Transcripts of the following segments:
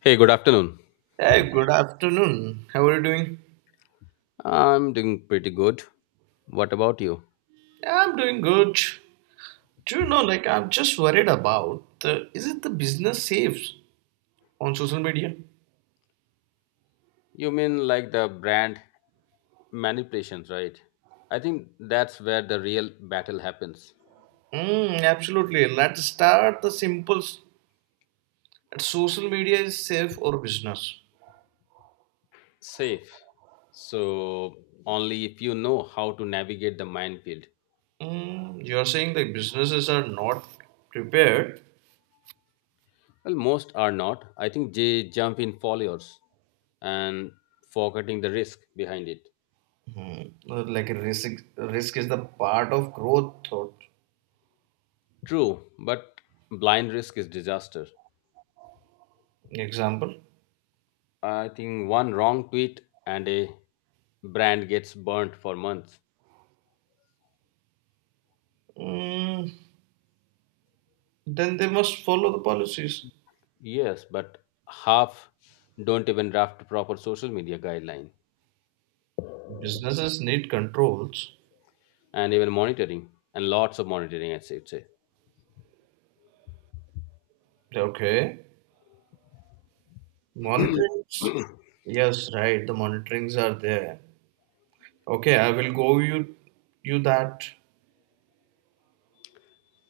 Hey, good afternoon. Hey, good afternoon. How are you doing? I'm doing pretty good. What about you? Yeah, I'm doing good. Do you know, like, I'm just worried about the, is it the business saves on social media? You mean like the brand manipulations, right? I think that's where the real battle happens. Absolutely. Let's start the simples. That social media is safe or business? Safe. So, only if you know how to navigate the minefield. You're saying like businesses are not prepared. Well, most are not. I think they jump in foliars and forgetting the risk behind it. Like risk is the part of growth thought. True, but blind risk is disaster. Example. I think one wrong tweet and a brand gets burnt for months. Mm, then they must follow the policies. Yes, but half don't even draft proper social media guideline Businesses need controls. and even monitoring and lots of monitoring, I should say. Okay. Monitorings? Yes, right. The monitorings are there. Okay, I will go you that.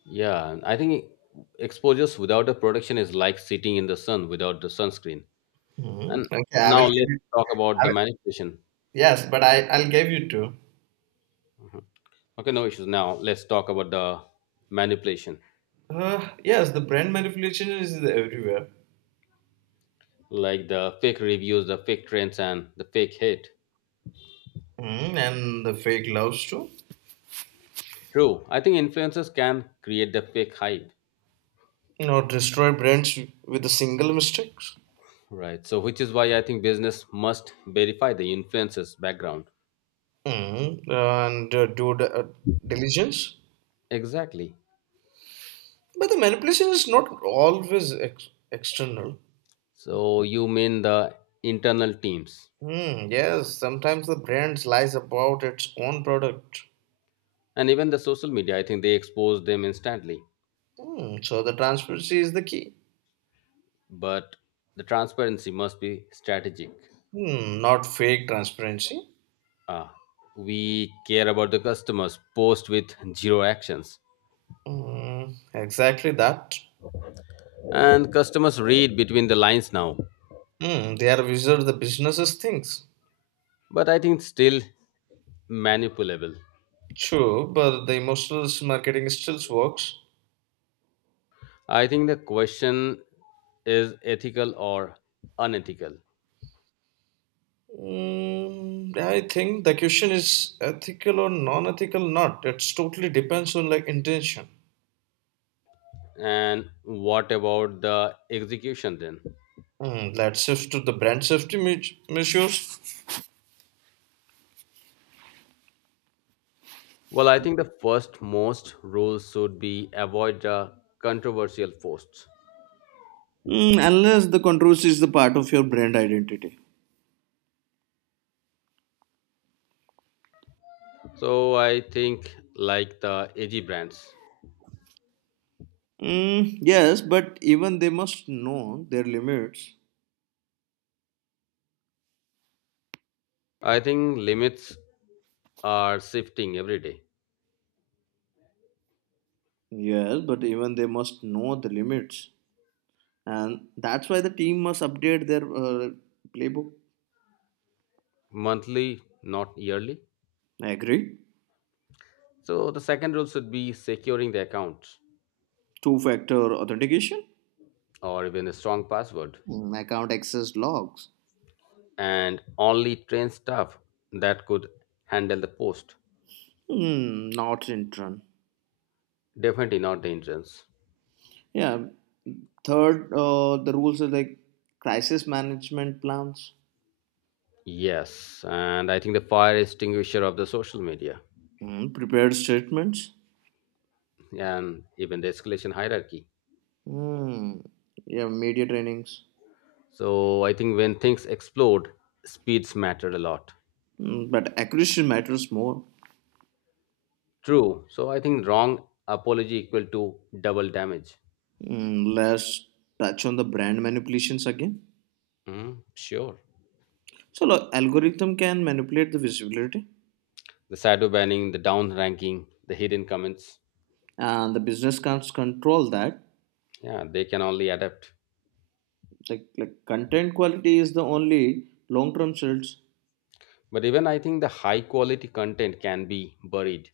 Yeah, and I think exposures without the protection is like sitting in the sun without the sunscreen. Hmm And Okay, I now will give let's you. talk I about the will, manipulation. yes, but I'll give you two. Okay, no issues. Now let's talk about the manipulation, Yes, the brand manipulation is everywhere. like the fake reviews, the fake trends, and the fake hate. Hmm And the fake loves too. True, I think influencers can create the fake hype. You know, destroy brands with a single mistake. Right. So, which is why I think business must verify the influencer's background. Hmm And do the, diligence. Exactly. But the manipulation is not always external. So, you mean the internal teams Hmm, yes, sometimes the brand lies about its own product. and even the social media, I think they expose them instantly. Hmm, so the transparency is the key. But the transparency must be strategic. Hmm, not fake transparency. Ah, we care about the customers, post with zero actions. Hmm, exactly that. And customers read between the lines now. Hmm, they are wizard the businesses things. But I think still manipulable. True, but the emotional marketing still works. I think the question is ethical or unethical. Hmm, I think the question is ethical or non-ethical. Not. It totally depends on like intention. And what about the execution then? Hmm, let's shift to the brand safety measures. Well, I think the first most rule should be avoid the controversial posts. Mm, unless the controversy is the part of your brand identity. So I think like the AG brands, Mm, yes, but even they must know their limits. I think limits are shifting every day, Yes, but even they must know the limits. And that's why the team must update their playbook. monthly, not yearly. I agree. So the second rule should be securing the accounts Two factor authentication, or even a strong password mm, account access logs, and only train staff that could handle the post. mm, not in turn. Definitely not the interns. Yeah. Third, the rules are like crisis management plans, Yes, and I think the fire extinguisher of the social media mm, prepared statements, and even the escalation hierarchy. mm, yeah, media trainings So I think when things explode, speeds matter a lot. Mm, but accuracy matters more. True. So I think wrong apology equal to double damage. Mm, let's touch on the brand manipulations again. Mm, sure. So, look, algorithm can manipulate the visibility, The shadow banning, the down ranking, the hidden comments. and the business can't control that. Yeah, they can only adapt. Like content quality is the only long-term search. But even I think the high quality content can be buried.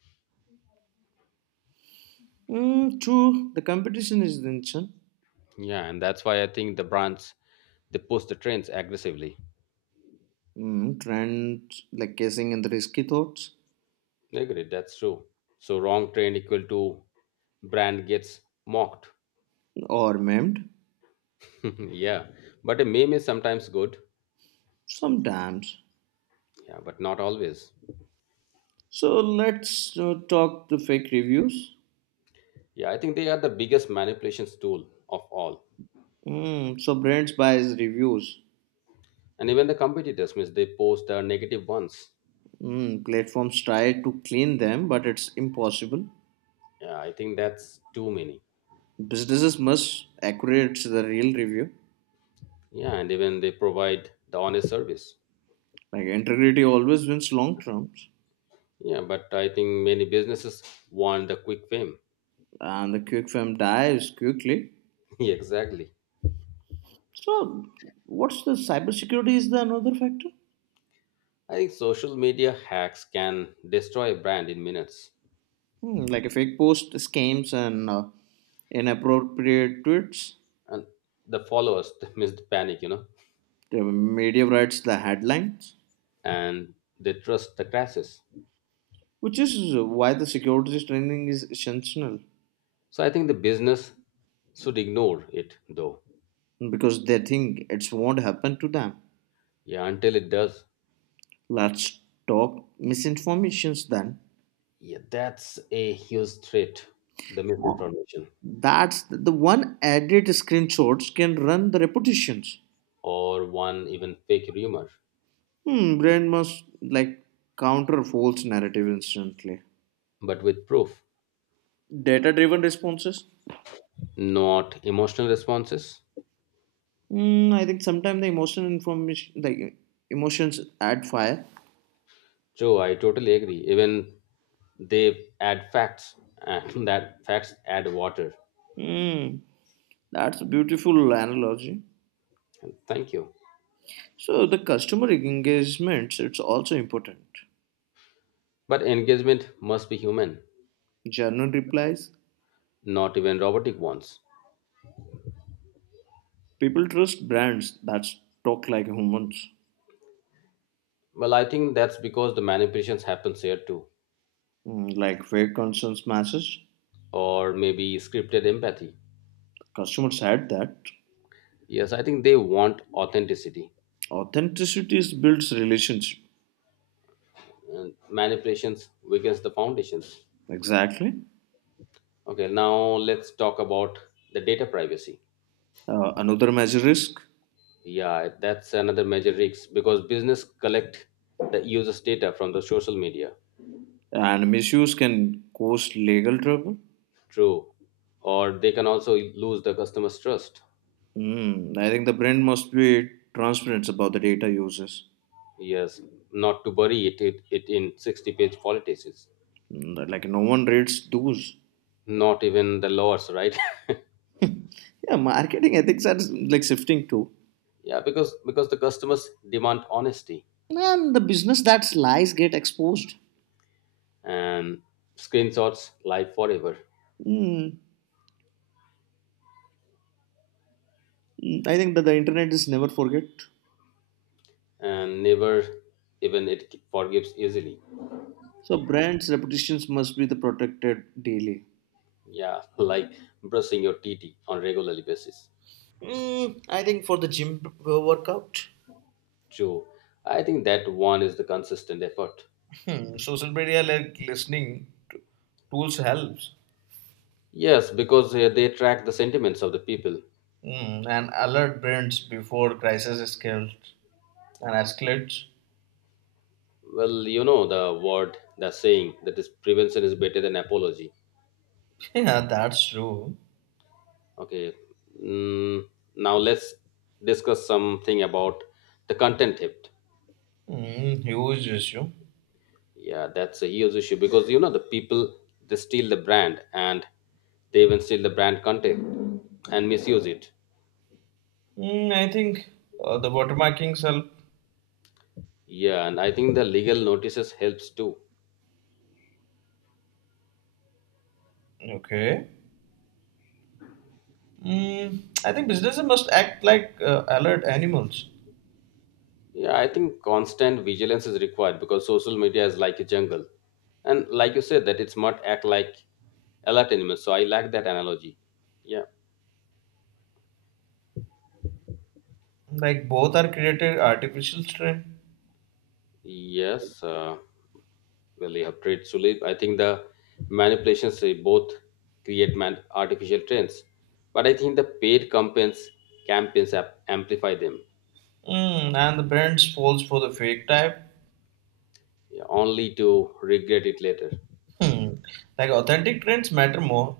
Mm, true, the competition is intention. Yeah, and that's why I think the brands they push the trends aggressively. Mm, trends like guessing and the risky thoughts Agreed, that's true. So wrong trend equal to brand gets mocked. or memed Yeah, but a meme is sometimes good. sometimes. Yeah, but not always. So let's talk the fake reviews. Yeah, I think they are the biggest manipulations tool of all. Mm, so brands buys reviews And even the competitors, means they post the negative ones. Mm, platforms try to clean them, but it's impossible. Yeah, I think that's too many. Businesses must accurate the real review. Yeah, and even they provide the honest service. Like integrity always wins long terms, Yeah, but I think many businesses want the quick fame. and the quick fame dies quickly. Yeah, exactly. So, what's the cybersecurity is the another factor? I think social media hacks can destroy a brand in minutes. Hmm, like a fake post scams and inappropriate tweets. And the followers they miss the panic The media writes the headlines, and they trust the crashes. which is why the security training is essential So I think the business should ignore it though. because they think it won't happen to them. Yeah, until it does. Let's talk misinformations then. Yeah, that's a huge threat, the misinformation, That's the one edit screenshots can run the repetitions. or one even fake rumor, Hmm, brain must like counter false narrative instantly. but with proof, Data driven responses. not emotional responses. Hmm, I think sometimes the emotional information, like emotions add fire. True, I totally agree, even they add facts and that facts add water. Hmm, that's a beautiful analogy. Thank you. So the customer engagements, it's also important. But engagement must be human, Genuine replies. not even robotic ones. People trust brands that talk like humans. Well, I think that's because the manipulations happens here too, Mm, like fake concerns matches. or maybe scripted empathy. Customers had that. Yes, I think they want authenticity. Authenticity is builds relationship. And manipulations weakens the foundations. Exactly. Okay, now let's talk about the data privacy. Another major risk Yeah, that's another major risk because business collect the users' data from the social media. and misuse can cause legal trouble. True, or they can also lose the customer's trust. Mm, I think the brand must be transparent about the data uses. Yes, not to bury it in 60-page politics. Mm, that, like no one reads those. Not even the laws, right? Yeah, marketing ethics are like shifting too. Yeah, because the customers demand honesty And the business that lies get exposed. and screenshots live forever Mm, mm, I think that the internet is never forget. and never even it forgives easily. So brands' reputations must be the protected daily. Yeah, like brushing your teeth on regularly basis. Mm, I think for the gym workout. True. I think that one is the consistent effort. Hmm, social media like listening tools helps Yes, because they track the sentiments of the people. Hmm, and alert brands before crisis escalates and escalates. Well, the word, the saying that is prevention is better than apology. Yeah, that's true. Okay. Mm, now let's discuss something about the content hit. Hmm, huge issue. Yeah, that's a huge issue because the people they steal the brand and they even steal the brand content and misuse it. Hmm, I think the watermarkings help. Yeah, and I think the legal notices helps too. Okay. Hmm, I think businesses must act like alert animals. Yeah, I think constant vigilance is required because social media is like a jungle. And like you said, that it's not act like alert animals. So I like that analogy. Yeah. Like both are created artificial strain. Yes, well, you have trade Sulip. I think the manipulations they both create man- artificial trends, but I think the paid campaigns ap- amplify them, Hmm, and the brands falls for the fake type. yeah, only to regret it later. Hmm. Like authentic trends matter more.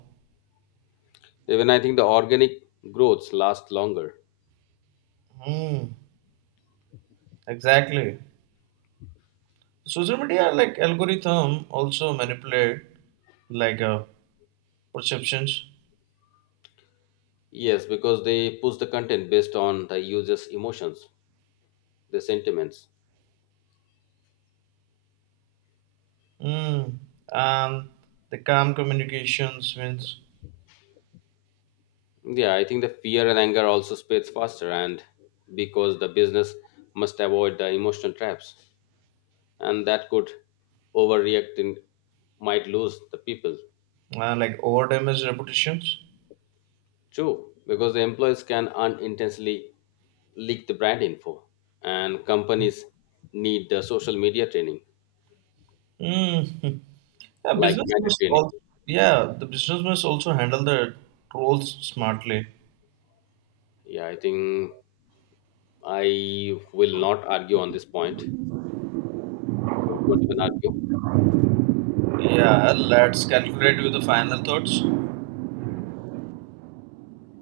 Even I think the organic growths last longer. Hmm. Exactly. Social media like algorithm also manipulate like perceptions. Yes, because they push the content based on the user's emotions, their sentiments. Hmm. And the calm communications means Yeah, I think the fear and anger also spreads faster, and because the business must avoid the emotional traps. And that could overreact and might lose the people like over damage reputations. too, because the employees can unintentionally leak the brand info and companies need the social media training Hmm. Yeah, like business media must training. also yeah, the business must also handle the trolls smartly. Yeah, I think I will not argue on this point, so don't even argue. Yeah, let's calculate with the final thoughts.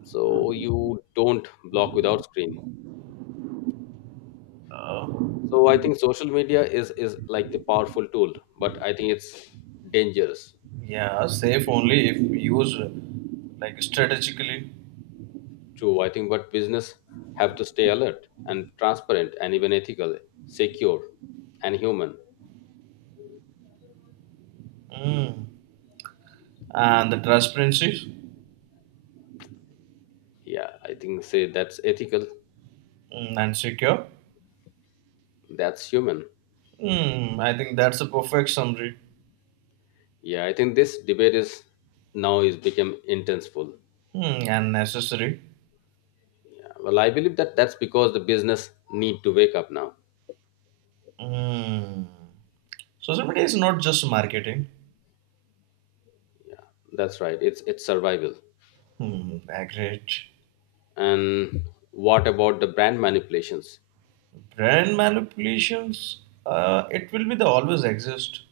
So you don't block without screen. Uh, So I think social media is like the powerful tool, but I think it's dangerous. Yeah, safe only if used like strategically True, I think but business have to stay alert and transparent and even ethical, secure and human. mm. And the transparency Yeah, I think say that's ethical, mm. And secure. that's human. Mm. I think that's a perfect summary Yeah, I think this debate is now is become intenseful. mm. And necessary. Yeah, well, I believe that that's because the business need to wake up now. Mm. Social media is not just marketing. Yeah, that's right. It's survival. Hmm, agreed. And what about the brand manipulations? Brand manipulations, it will be the always exist.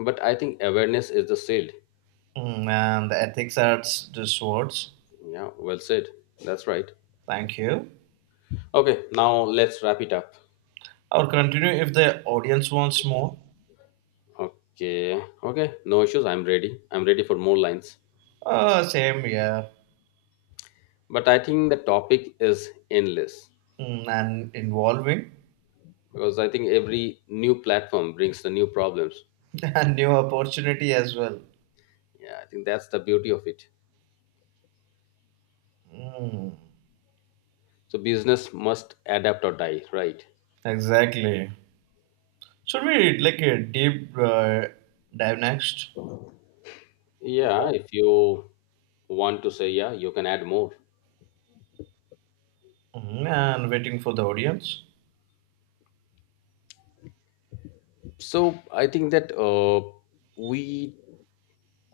But I think awareness is the shield. Hmm, and the ethics adds these words. Yeah, well said. That's right. Thank you. Okay, now let's wrap it up. I'll continue if the audience wants more. Okay, okay, no issues. I'm ready. I'm ready for more lines. Same, yeah. But I think the topic is endless Mm, and involving because I think every new platform brings the new problems. and new opportunity as well. Yeah, I think that's the beauty of it. Mm, So business must adapt or die, right? exactly. Should we like a deep dive next? Yeah, if you want to say yeah, you can add more. Mm, and waiting for the audience. So I think that we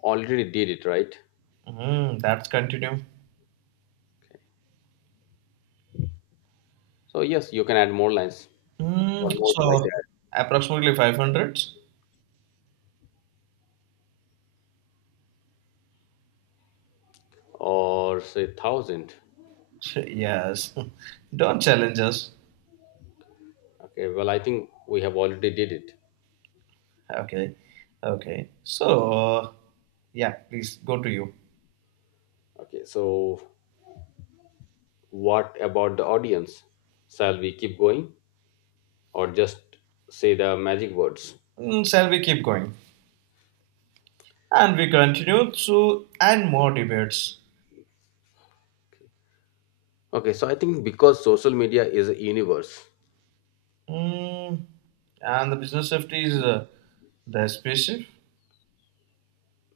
already did it, right? Mm, that's continue. So yes, you can add more lines. Mm, What more would you like to so add? approximately 500. Or say thousand. Yes. Don't challenge us. Okay, well, I think we have already did it. Okay. Okay. So yeah, please go to you. Okay, so what about the audience? Shall we keep going or just say the magic words? Mm, shall we keep going? And we continue to and more debates. Okay, so I think because social media is a universe, Mm, and the business safety is the spaceship.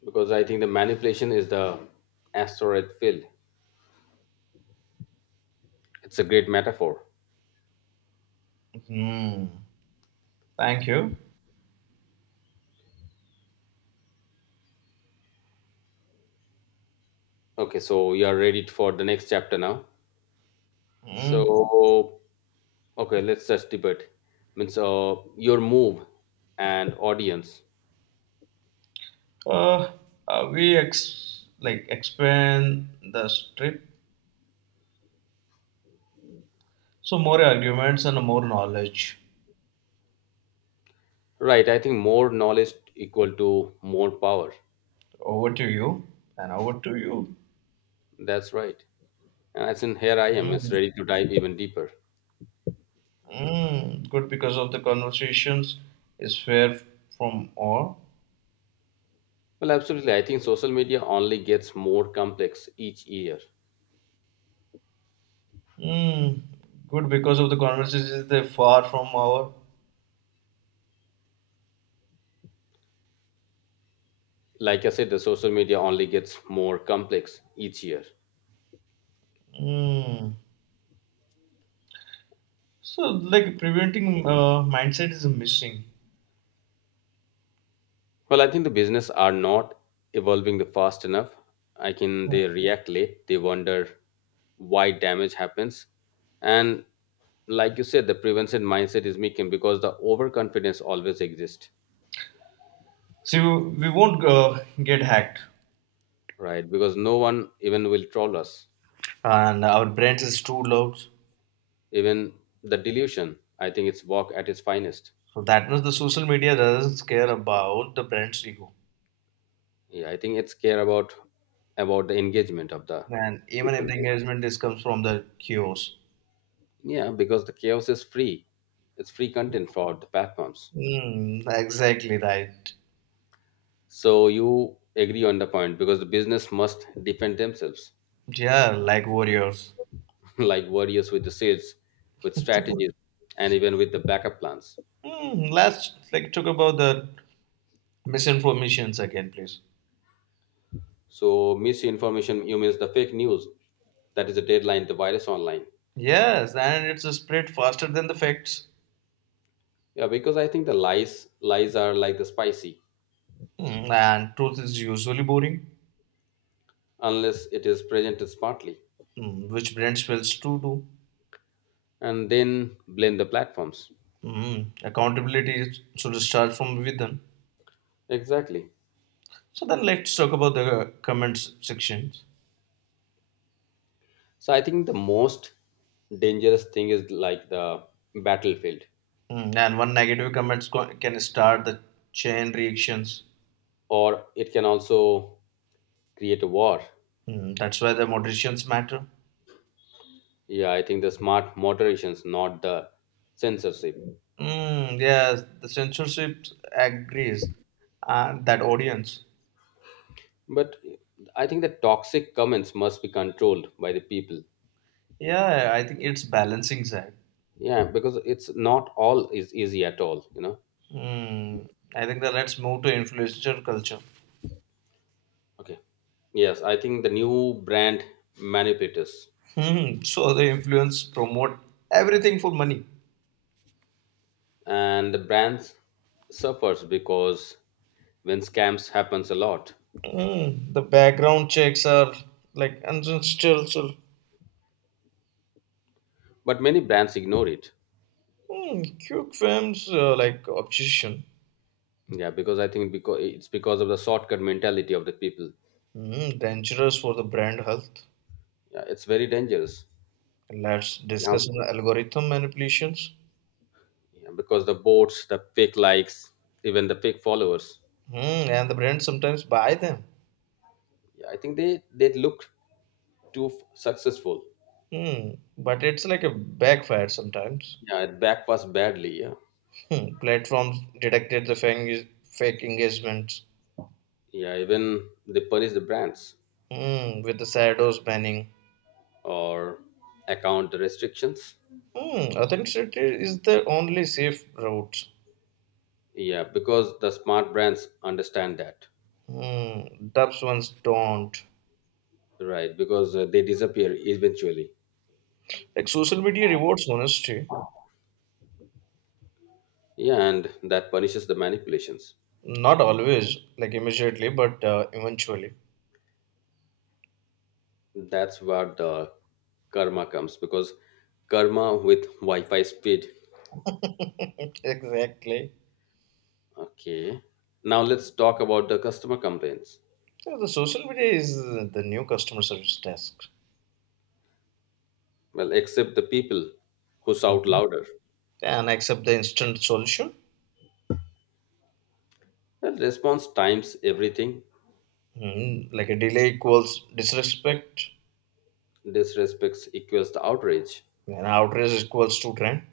because I think the manipulation is the asteroid field. It's a great metaphor. Mm, thank you. Okay, so you are ready for the next chapter now. Mm. So, okay, let's just debate. Means your move and audience. Uh, like expand the strip, so more arguments and more knowledge. Right, I think more knowledge equal to more power. Over to you, and over to you. That's right. And I said, here I am, it's Mm, ready to dive even deeper. mm, good because of the conversations is fair from all. Well, absolutely. I think social media only gets more complex each year. Mm, good because of the conversations is they far from our. Like I said, the social media only gets more complex each year. Mm. So, like preventing mindset is missing. Well, I think the business are not evolving the fast enough. I can they react late. They wonder why damage happens. And like you said, the prevention mindset is making because the overconfidence always exists, See, we won't get hacked, right? Because no one even will troll us, and our brands is too loud. even the delusion I think it's work at its finest. So that means the social media doesn't care about the brand's ego, Yeah, I think it's care about the engagement of the and even if the people. engagement is comes from the kiosk. Yeah, because the chaos is free, it's free content for the platforms. Mm, exactly right. So you agree on the point because the business must defend themselves. Yeah, like warriors. Like warriors with the sales, with strategies and even with the backup plans. Mm, let's like talk about the misinformations again, please. So misinformation you means the fake news, that is the deadline, the virus online. Yes, and it's spread faster than the facts. Yeah, because I think the lies are like the spicy, Mm, and truth is usually boring. unless it is presented smartly, Mm, which brands fails to do. and then blame the platforms. Mm, accountability should start from within. Exactly. So then let's talk about the comments sections. So I think the most dangerous thing is like the battlefield, Mm, and one negative comments can start the chain reactions. or it can also create a war. Mm, that's why the moderations matter. Yeah, I think the smart moderations, not the censorship. Mm, yes, the censorship agrees and that audience. But I think the toxic comments must be controlled by the people. Yeah, I think it's balancing side. Yeah, because it's not all is easy at all, Mm, I think that let's move to influencer culture. okay, yes, I think the new brand manipulators, Hmm, so the influence promote everything for money. and the brands suffers because when scams happens a lot, Mm, the background checks are like ancestral. but many brands ignore it. Mm, Quick films like obsession. Yeah, because I think because of the shortcut mentality of the people. Mm, dangerous for the brand health. Yeah, it's very dangerous. Let's Yeah. discuss the algorithm manipulations. Yeah, because the bots, the fake likes, even the fake followers. Mm, and the brand sometimes buy them. Yeah, I think they look too f- successful. Mm, but it's like a backfire sometimes. Yeah, it backfires badly. Yeah, Hmm, platforms detected the fake engagements yeah, even they punish the brands Hmm, with the shadows banning. or account restrictions. Hmm, authenticity is the only safe route. Yeah, because the smart brands understand that. Hmm, dubs ones don't. Right, because they disappear eventually. Like social media rewards honesty, Yeah, and that punishes the manipulations. not always, like immediately, but eventually. That's where the karma comes because karma with Wi Fi speed. Exactly. Okay, now let's talk about the customer complaints. Yeah, the social media is the new customer service desk. Well, except the people who shout Mm. louder. And accept the instant solution. Well, response times everything, Mm. Like a delay equals disrespect, disrespects equals to outrage, and outrage equals to trend.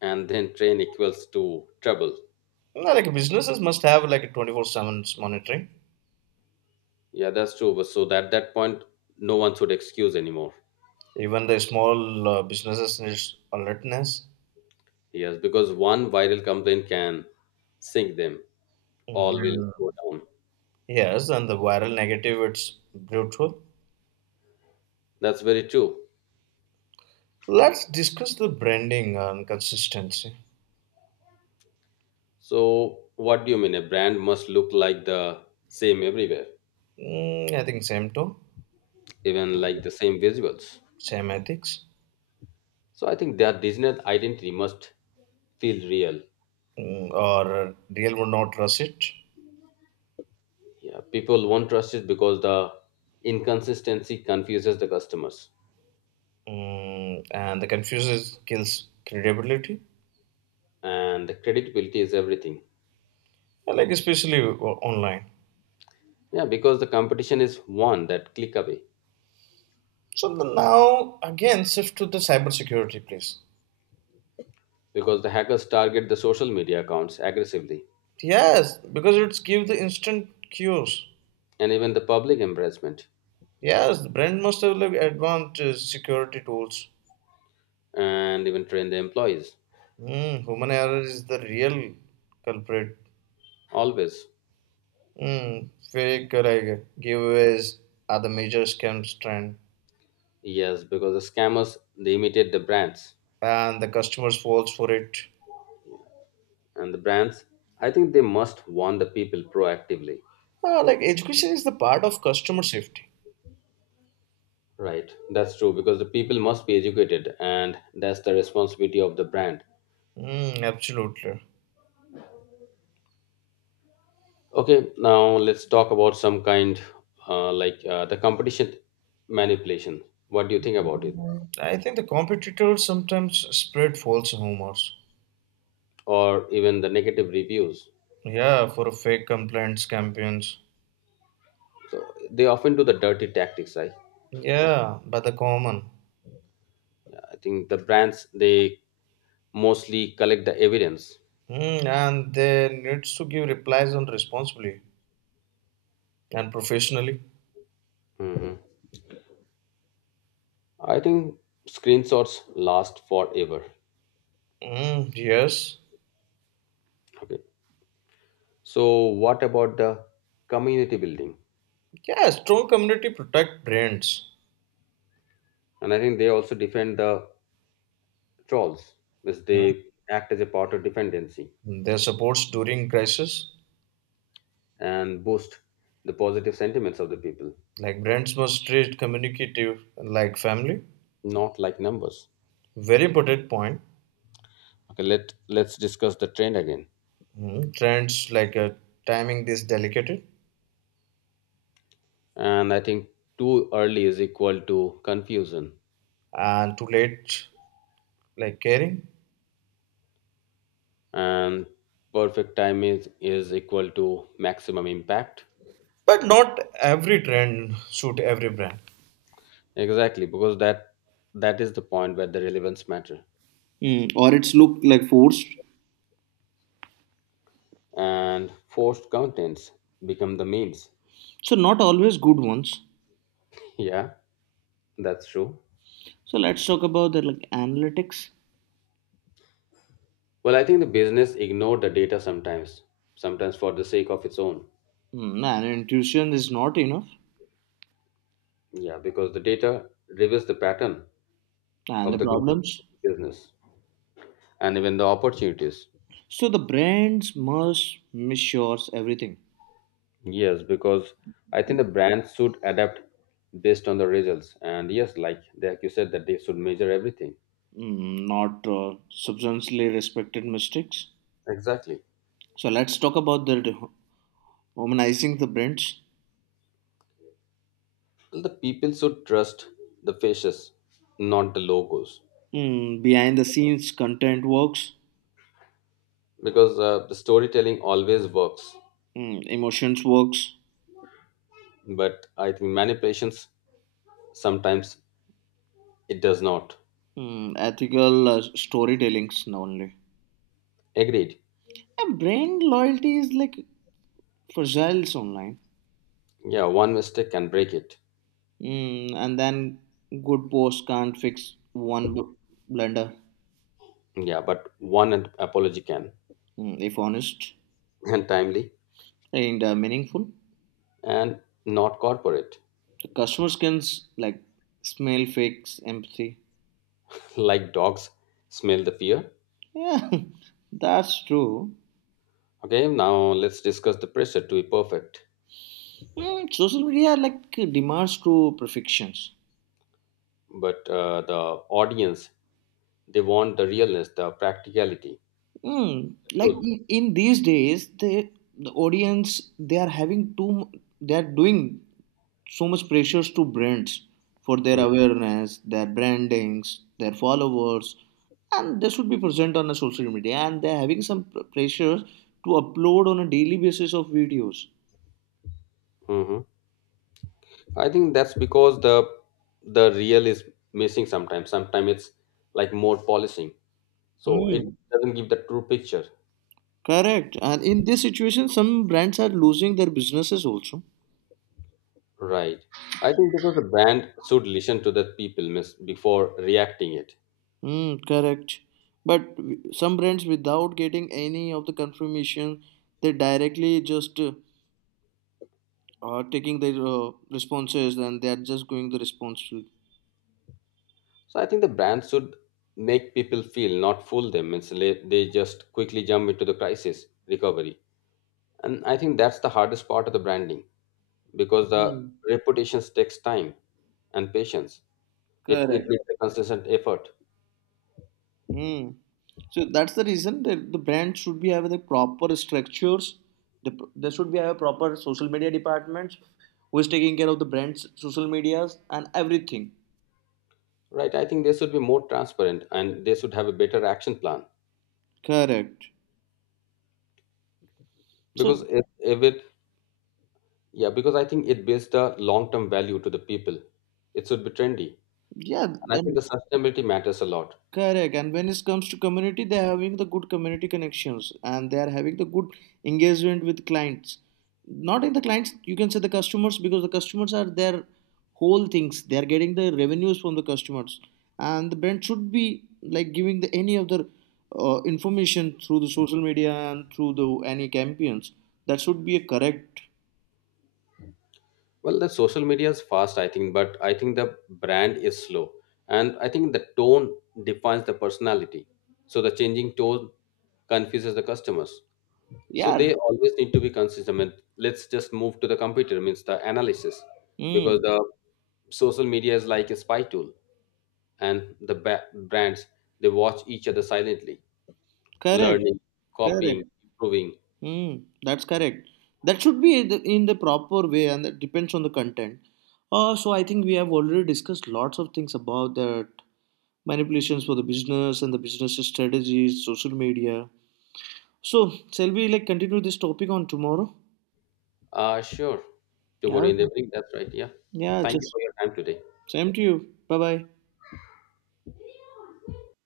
and then train equals to trouble. No, like businesses must have like a 24/7 monitoring. Yeah, that's true. So, at that point, no one should excuse anymore. Even the small businesses needs alertness. Yes, because one viral complaint can sink them. All will Mm. go down. Yes, and the viral negative it's brutal. That's very true. Let's discuss the branding and consistency. So, what do you mean? A brand must look like the same everywhere, Mm, I think same too, even like the same visuals. same ethics, So, I think that Disney identity must feel real. mm, or real would not trust it, Yeah, people won't trust it because the inconsistency confuses the customers, mm, and the confuses kills credibility, and the credibility is everything. like especially online. Yeah, because the competition is one that click away. So the now again shift to the cybersecurity, please. Because the hackers target the social media accounts aggressively Yes, because it's give the instant cues. and even the public embarrassment Yes, the brand must have like advanced security tools. and even train the employees Mm, human error is the real culprit always. Mm, very correct. Giveaways are the major scam trend, Yes, because the scammers, they imitate the brands, and the customers falls for it. and the brands, I think they must warn the people proactively. Like education is the part of customer safety. Right, that's true, because the people must be educated, and that's the responsibility of the brand. Mm, absolutely. Okay, now let's talk about some kind, like the competition manipulation. What do you think about it, I think the competitors sometimes spread false rumors. or even the negative reviews? Yeah, for fake complaints campaigns. So they often do the dirty tactics. i Yeah, but the common. i think the brands, they mostly collect the evidence. Mm, and they needs to give replies on responsibly and professionally. Mhm. I think screenshots last forever. Mm, yes. Okay. So what about the community building? Yeah, strong community protect brands. And I think they also defend the trolls, as Hmm. they act as a part of dependency Their supports during crisis, and boost the positive sentiments of the people, like brands must treat communicative like family. not like numbers. Very important point. Okay, let's discuss the trend again. Mm, Trends like timing this delicate And I think too early is equal to confusion, and too late like caring. and perfect time is equal to maximum impact. But not every trend suit every brand. Exactly, because that is the point where the relevance matter, Mm, or it's look like forced. and forced contents become the memes. So not always good ones. Yeah, that's true. So let's talk about the like analytics. Well, I think the business ignored the data sometimes, sometimes for the sake of its own. Mm, and intuition is not enough. Yeah, because the data reveals the pattern And the of the company, problems. business, and even the opportunities. So the brands must measure everything. Yes, because I think the brands should adapt based on the results. And yes, like you said, that they should measure everything. Mm, not substantially respected mistakes. Exactly. So let's talk about the harmonizing the brands. Well, the people should trust the faces, not the logos, Mm, behind the scenes content works, because the storytelling always works. mm, emotions works, But I think manipulations sometimes, it does not. mm, ethical storytellings only. Agreed. And brand loyalty is like fragile online. Yeah, one mistake can break it. Mm, and then good post can't fix one blunder Yeah, but one apology can, mm, if honest and timely, and meaningful. and not corporate. The customers can like smell fakes empathy Like dogs smell the fear. Yeah, that's true. Okay, now let's discuss the pressure to be perfect. Mm, social media like demands true perfections. But the audience, they want the realness, the practicality, Mm, the like truth. in these days, the audience they are having too they are doing so much pressures to brands for their awareness, their brandings, their followers, and they should be present on the social media. And they are having some pressures to upload on a daily basis of videos. Mm-hmm. I think that's because the real is missing sometimes. Sometimes it's like more polishing, so it Mm, doesn't give the true picture. correct. And in this situation, some brands are losing their businesses also. Right. I think because the brand should listen to the people miss before reacting it. Mm, correct. But some brands, without getting any of the confirmation, they directly just are taking their responses and they are just going the response to. So I think the brand should make people feel, not fool them. Means they just quickly jump into the crisis recovery, and I think that's the hardest part of the branding because the Mm, reputations takes time and patience. It correct. needs a consistent effort. Mm. So that's the reason that the brand should be having the proper structures. The, there should be a proper social media departments who is taking care of the brand's social medias and everything. Right. I think they should be more transparent and they should have a better action plan Correct. So because if it, yeah, because I think it builds the long-term value to the people. It should be trendy. yeah, And I think the then sustainability matters a lot. Correct. And when it comes to community, they're having the good community connections and they are having the good engagement with clients. Not in the clients, you can say the customers because the customers are their whole things. They are getting the revenues from the customers, and the brand should be like giving the any of the information through the social media and through the any campaigns. That should be a correct. Well, the social media is fast, I think, but I think the brand is slow. And I think the tone defines the personality. So the changing tone confuses the customers. So Yeah. they always need to be consistent. And let's just move to the computer, means the analysis, because Mm, the social media is like a spy tool, and the brands, they watch each other silently, correct. learning, copying, Correct. improving. Hmm, that's correct. That should be in the proper way, and that depends on the content. So I think we have already discussed lots of things about that manipulations for the business and the business strategies, social media. So shall we like continue this topic on tomorrow? Uh, sure. Yeah. Tomorrow in the evening, that's right, yeah. Yeah. Thank you Just for your time today. same to you. Bye bye.